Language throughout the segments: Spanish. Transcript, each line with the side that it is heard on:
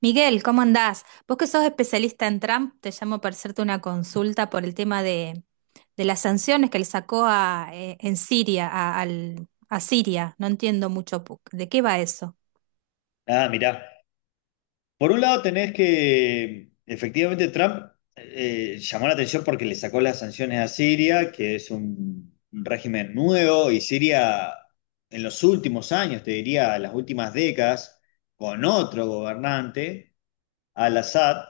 right: Miguel, ¿cómo andás? Vos que sos especialista en Trump, te llamo para hacerte una consulta por el tema de las sanciones que le sacó en Siria, a Siria. No entiendo mucho de qué va eso.
left: Ah, mirá. Por un lado tenés que, efectivamente, Trump llamó la atención porque le sacó las sanciones a Siria, que es un régimen nuevo, y Siria en los últimos años, te diría, las últimas décadas, con otro gobernante. Al-Assad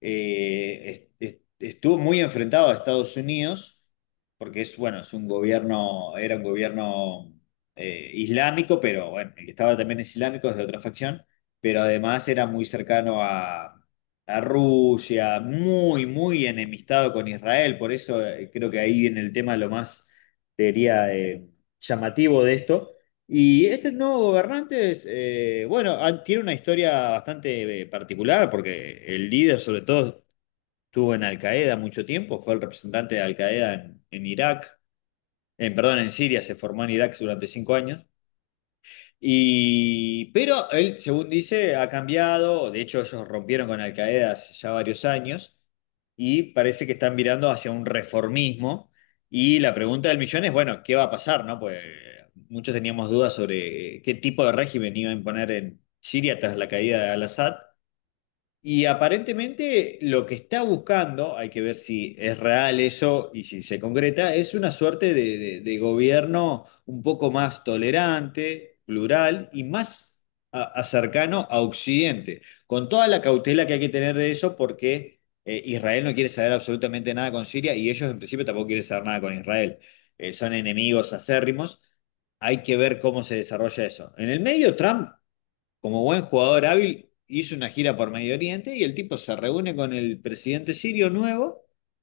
left: estuvo muy enfrentado a Estados Unidos, porque es, bueno, es un gobierno, era un gobierno islámico, pero bueno, el que estaba también es islámico, es de otra facción, pero además era muy cercano a Rusia, muy, muy enemistado con Israel, por eso creo que ahí viene el tema lo más, te diría, llamativo de esto. Y este nuevo gobernante es, bueno, tiene una historia bastante particular porque el líder sobre todo estuvo en Al Qaeda mucho tiempo, fue el representante de Al Qaeda en Irak, en, perdón, en Siria, se formó en Irak durante 5 años y, pero él, según dice, ha cambiado. De hecho, ellos rompieron con Al Qaeda hace ya varios años y parece que están mirando hacia un reformismo. Y la pregunta del millón es, bueno, ¿qué va a pasar, no? Pues muchos teníamos dudas sobre qué tipo de régimen iba a imponer en Siria tras la caída de Al-Assad. Y aparentemente lo que está buscando, hay que ver si es real eso y si se concreta, es una suerte de gobierno un poco más tolerante, plural y más a cercano a Occidente, con toda la cautela que hay que tener de eso porque Israel no quiere saber absolutamente nada con Siria y ellos en principio tampoco quieren saber nada con Israel. Son enemigos acérrimos. Hay que ver cómo se desarrolla eso. En el medio, Trump, como buen jugador hábil, hizo una gira por Medio Oriente y el tipo se reúne con el presidente sirio nuevo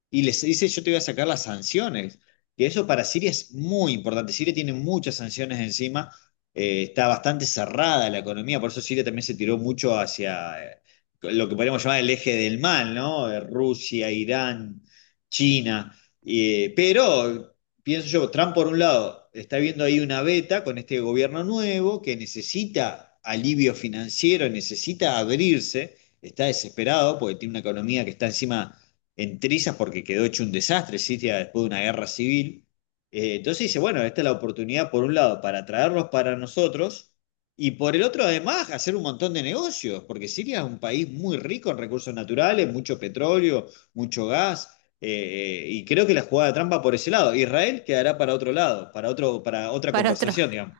left: y les dice, yo te voy a sacar las sanciones. Y eso para Siria es muy importante. Siria tiene muchas sanciones encima, está bastante cerrada la economía, por eso Siria también se tiró mucho hacia lo que podríamos llamar el eje del mal, ¿no? Rusia, Irán, China. Pero pienso yo, Trump por un lado está viendo ahí una beta con este gobierno nuevo que necesita alivio financiero, necesita abrirse, está desesperado porque tiene una economía que está encima en trizas porque quedó hecho un desastre, Siria, después de una guerra civil. Entonces dice, bueno, esta es la oportunidad por un lado para traerlos para nosotros y por el otro además hacer un montón de negocios, porque Siria es un país muy rico en recursos naturales, mucho petróleo, mucho gas, y creo que la jugada trampa por ese lado. Israel quedará para otro lado, para otro, para otra
right: Para otro.
left: conversación, digamos.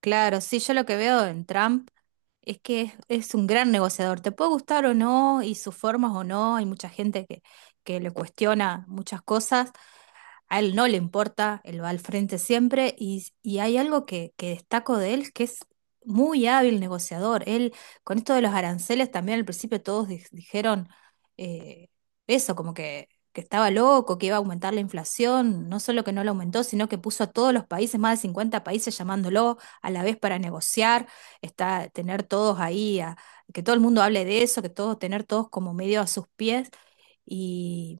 right: Claro, sí, yo lo que veo en Trump es que es un gran negociador. Te puede gustar o no, y sus formas o no. Hay mucha gente que le cuestiona muchas cosas, a él no le importa, él va al frente siempre y hay algo que destaco de él que es muy hábil negociador. Él, con esto de los aranceles, también al principio todos dijeron eh, eso, como que estaba loco, que iba a aumentar la inflación. No solo que no la aumentó, sino que puso a todos los países, más de 50 países, llamándolo a la vez para negociar, está, tener todos ahí, que todo el mundo hable de eso, que todos, tener todos como medio a sus pies. Y,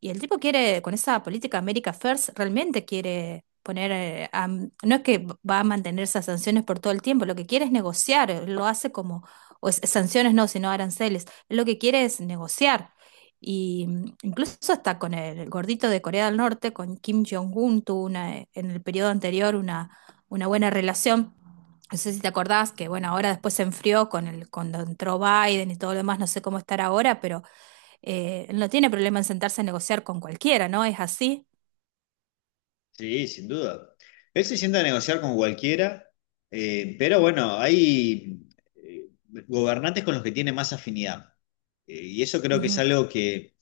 right: y el tipo quiere, con esa política America First, realmente quiere poner, no es que va a mantener esas sanciones por todo el tiempo, lo que quiere es negociar, lo hace como, sanciones no, sino aranceles. Él lo que quiere es negociar. Y incluso hasta con el gordito de Corea del Norte, con Kim Jong-un, tuvo en el periodo anterior una buena relación. No sé si te acordás que, bueno, ahora después se enfrió cuando entró Biden y todo lo demás, no sé cómo estar ahora, pero no tiene problema en sentarse a negociar con cualquiera, ¿no? Es así.
left: Sí, sin duda. Él se sienta a negociar con cualquiera, pero bueno, hay eh, gobernantes con los que tiene más afinidad. Y eso creo que es
right: Ujú.
left: algo que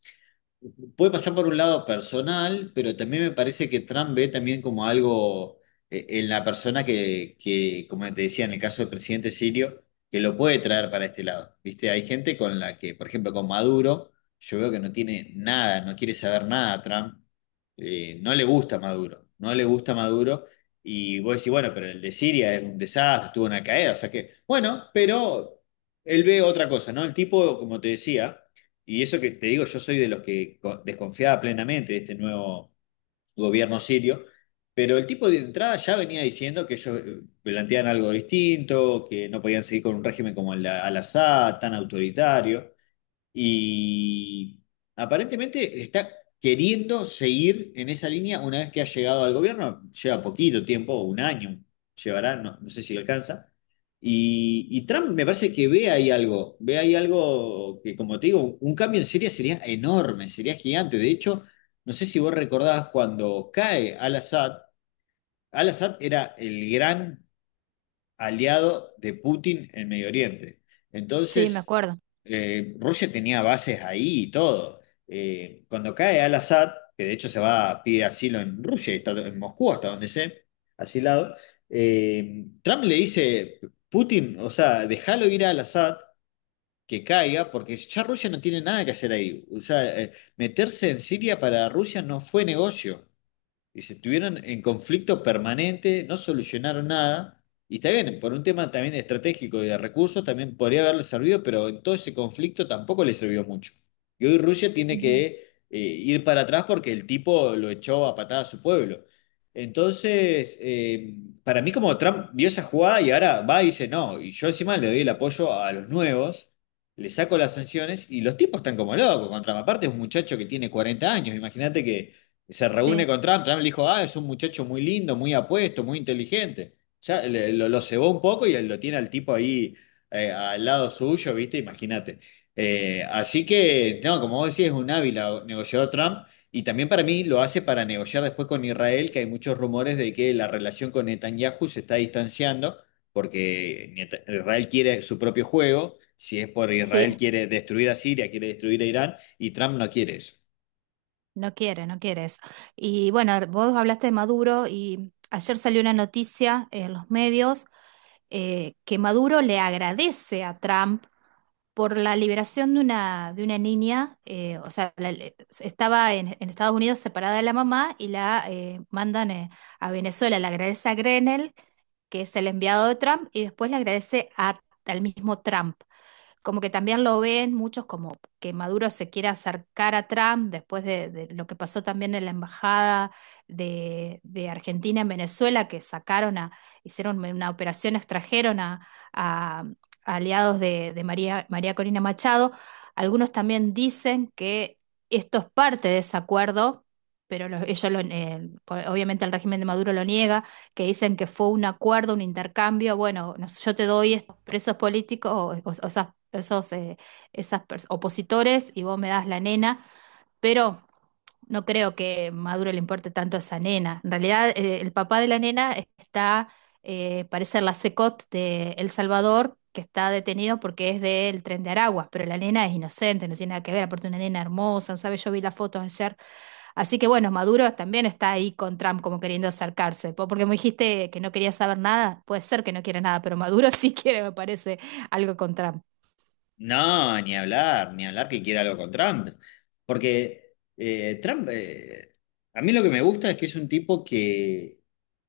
left: puede pasar por un lado personal, pero también me parece que Trump ve también como algo en la persona que, como te decía, en el caso del presidente sirio, que lo puede traer para este lado. ¿Viste? Hay gente con la que, por ejemplo, con Maduro, yo veo que no tiene nada, no quiere saber nada a Trump, no le gusta Maduro, no le gusta Maduro. Y vos decís, bueno, pero el de Siria es un desastre, tuvo una caída, o sea que, bueno, pero él ve otra cosa, ¿no? El tipo, como te decía, y eso que te digo, yo soy de los que desconfiaba plenamente de este nuevo gobierno sirio, pero el tipo de entrada ya venía diciendo que ellos planteaban algo distinto, que no podían seguir con un régimen como el de Al-Assad, tan autoritario, y aparentemente está queriendo seguir en esa línea una vez que ha llegado al gobierno. Lleva poquito tiempo, 1 año llevará, no, no sé si le alcanza. Y Trump me parece que ve ahí algo que, como te digo, un cambio en Siria sería enorme, sería gigante. De hecho, no sé si vos recordás cuando cae al-Assad, al-Assad era el gran aliado de Putin en Medio Oriente.
right: Sí, me
left: Entonces,
right: acuerdo.
left: Rusia tenía bases ahí y todo. Cuando cae al-Assad, que de hecho se va a pedir asilo en Rusia, y está en Moscú hasta donde sé, asilado, Trump le dice, Putin, o sea, déjalo ir al Assad, que caiga, porque ya Rusia no tiene nada que hacer ahí. O sea, meterse en Siria para Rusia no fue negocio. Dice, estuvieron en conflicto permanente, no solucionaron nada. Y está bien, por un tema también estratégico y de recursos, también podría haberle servido, pero en todo ese conflicto tampoco le sirvió mucho. Y hoy Rusia tiene que ir para atrás porque el tipo lo echó a patada a su pueblo. Entonces, para mí como Trump vio esa jugada y ahora va y dice, no, y yo encima le doy el apoyo a los nuevos, le saco las sanciones y los tipos están como locos contra. Aparte es un muchacho que tiene 40 años, imagínate que se reúne
right: Sí,
left: con Trump, Trump le dijo, ah, es un muchacho muy lindo, muy apuesto, muy inteligente. Ya lo cebó un poco y lo tiene al tipo ahí, al lado suyo, ¿viste? Imagínate. Así que, no, como vos decís, es un hábil negociador Trump, y también para mí lo hace para negociar después con Israel, que hay muchos rumores de que la relación con Netanyahu se está distanciando porque Israel quiere su propio juego, si es por
right: sí,
left: Israel quiere destruir a Siria, quiere destruir a Irán y Trump no quiere eso.
right: no quiere, no quiere eso. Y bueno, vos hablaste de Maduro y ayer salió una noticia en los medios que Maduro le agradece a Trump por la liberación de una niña, o sea, estaba en Estados Unidos separada de la mamá y la mandan a Venezuela. Le agradece a Grenell, que es el enviado de Trump, y después le agradece al mismo Trump como que también lo ven muchos como que Maduro se quiere acercar a Trump después de lo que pasó también en la embajada de Argentina en Venezuela, que sacaron hicieron una operación, extrajeron a- a aliados de María Corina Machado. Algunos también dicen que esto es parte de ese acuerdo, pero obviamente el régimen de Maduro lo niega que dicen que fue un acuerdo, un intercambio, bueno, no sé, yo te doy estos presos políticos o esas, esos opositores y vos me das la nena, pero no creo que Maduro le importe tanto a esa nena. En realidad, el papá de la nena está, parece la CECOT de El Salvador, que está detenido porque es del tren de Aragua, pero la nena es inocente, no tiene nada que ver, aparte una nena hermosa, ¿sabes? Yo vi las fotos ayer. Así que bueno, Maduro también está ahí con Trump como queriendo acercarse, porque me dijiste que no quería saber nada, puede ser que no quiera nada, pero Maduro sí quiere, me parece, algo con Trump.
left: No, ni hablar, ni hablar que quiera algo con Trump. Porque Trump, a mí lo que me gusta es que es un tipo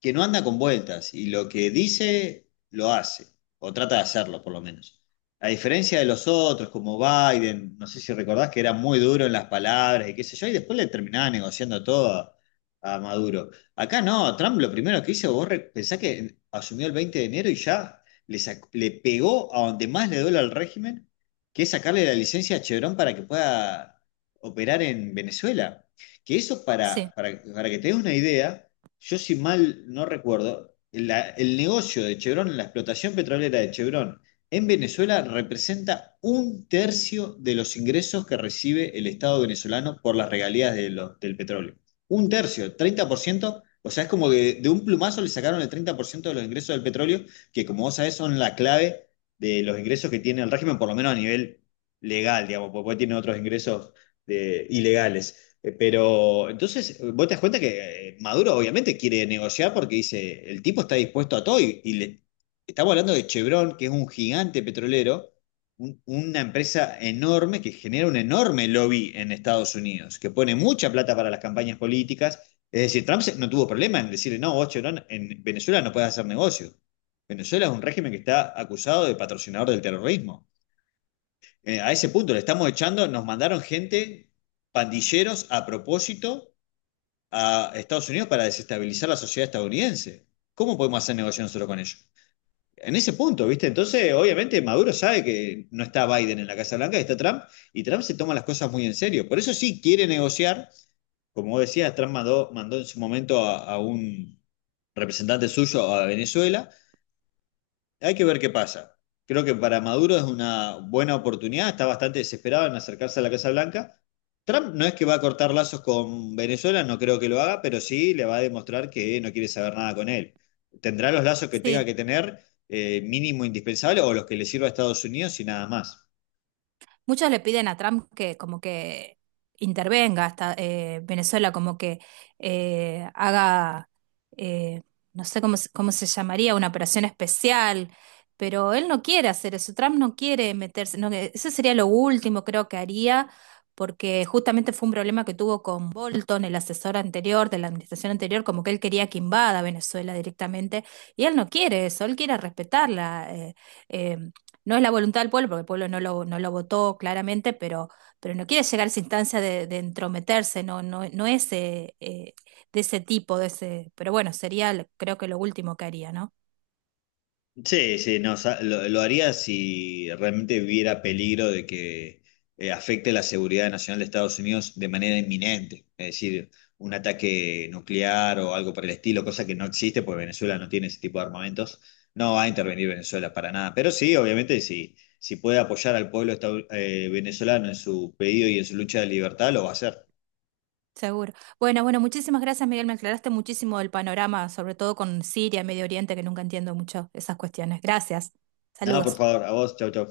left: que no anda con vueltas y lo que dice lo hace, o trata de hacerlo por lo menos. A diferencia de los otros, como Biden, no sé si recordás que era muy duro en las palabras y qué sé yo, y después le terminaba negociando todo a Maduro. Acá no, Trump lo primero que hizo, vos pensás que asumió el 20 de enero y ya le pegó a donde más le duele al régimen, que es sacarle la licencia a Chevron para que pueda operar en Venezuela. Que eso,
right: Sí,
left: para que te des una idea, yo si mal no recuerdo, el negocio de Chevron, la explotación petrolera de Chevron en Venezuela representa un tercio de los ingresos que recibe el Estado venezolano por las regalías de del petróleo. Un tercio, 30%. O sea, es como que de un plumazo le sacaron el 30% de los ingresos del petróleo, que como vos sabés son la clave de los ingresos que tiene el régimen, por lo menos a nivel legal, digamos, porque tiene otros ingresos ilegales. Pero entonces vos te das cuenta que Maduro obviamente quiere negociar porque dice, el tipo está dispuesto a todo y le, estamos hablando de Chevron, que es un gigante petrolero, una empresa enorme que genera un enorme lobby en Estados Unidos, que pone mucha plata para las campañas políticas. Es decir, Trump no tuvo problema en decirle, no, vos Chevron en Venezuela no puedes hacer negocio. Venezuela es un régimen que está acusado de patrocinador del terrorismo. A ese punto le estamos echando, nos mandaron gente, pandilleros a propósito, a Estados Unidos para desestabilizar la sociedad estadounidense. ¿Cómo podemos hacer negocio nosotros con ellos? En ese punto, ¿viste? Entonces, obviamente, Maduro sabe que no está Biden en la Casa Blanca, está Trump, y Trump se toma las cosas muy en serio. Por eso sí quiere negociar. Como vos decías, Trump mandó, mandó en su momento a un representante suyo a Venezuela. Hay que ver qué pasa. Creo que para Maduro es una buena oportunidad, está bastante desesperado en acercarse a la Casa Blanca. Trump no es que va a cortar lazos con Venezuela, no creo que lo haga, pero sí le va a demostrar que no quiere saber nada con él. Tendrá los lazos que tenga
right: sí,
left: que tener, mínimo indispensable, o los que le sirva a Estados Unidos y nada más.
right: muchos le piden a Trump que como que intervenga hasta Venezuela, como que haga, eh, no sé cómo, cómo se llamaría, una operación especial, pero él no quiere hacer eso, Trump no quiere meterse, no, eso sería lo último creo que haría, porque justamente fue un problema que tuvo con Bolton, el asesor anterior de la administración anterior, como que él quería que invada Venezuela directamente, y él no quiere eso, él quiere respetarla eh, no es la voluntad del pueblo, porque el pueblo no lo votó claramente, pero no quiere llegar a esa instancia de entrometerse, no, no, no es de ese tipo, de ese, pero bueno, sería creo que lo último que haría, ¿no?
left: Sí, sí, no, lo haría si realmente hubiera peligro de que afecte la seguridad nacional de Estados Unidos de manera inminente, es decir, un ataque nuclear o algo por el estilo, cosa que no existe porque Venezuela no tiene ese tipo de armamentos, no va a intervenir Venezuela para nada, pero sí, obviamente, si, si puede apoyar al pueblo venezolano en su pedido y en su lucha de libertad, lo va a hacer.
right: Seguro. Bueno, bueno, muchísimas gracias, Miguel, me aclaraste muchísimo el panorama, sobre todo con Siria, Medio Oriente, que nunca entiendo mucho esas cuestiones. Gracias.
left: Nada, por
right: Saludos.
left: favor, a vos, chau, chau.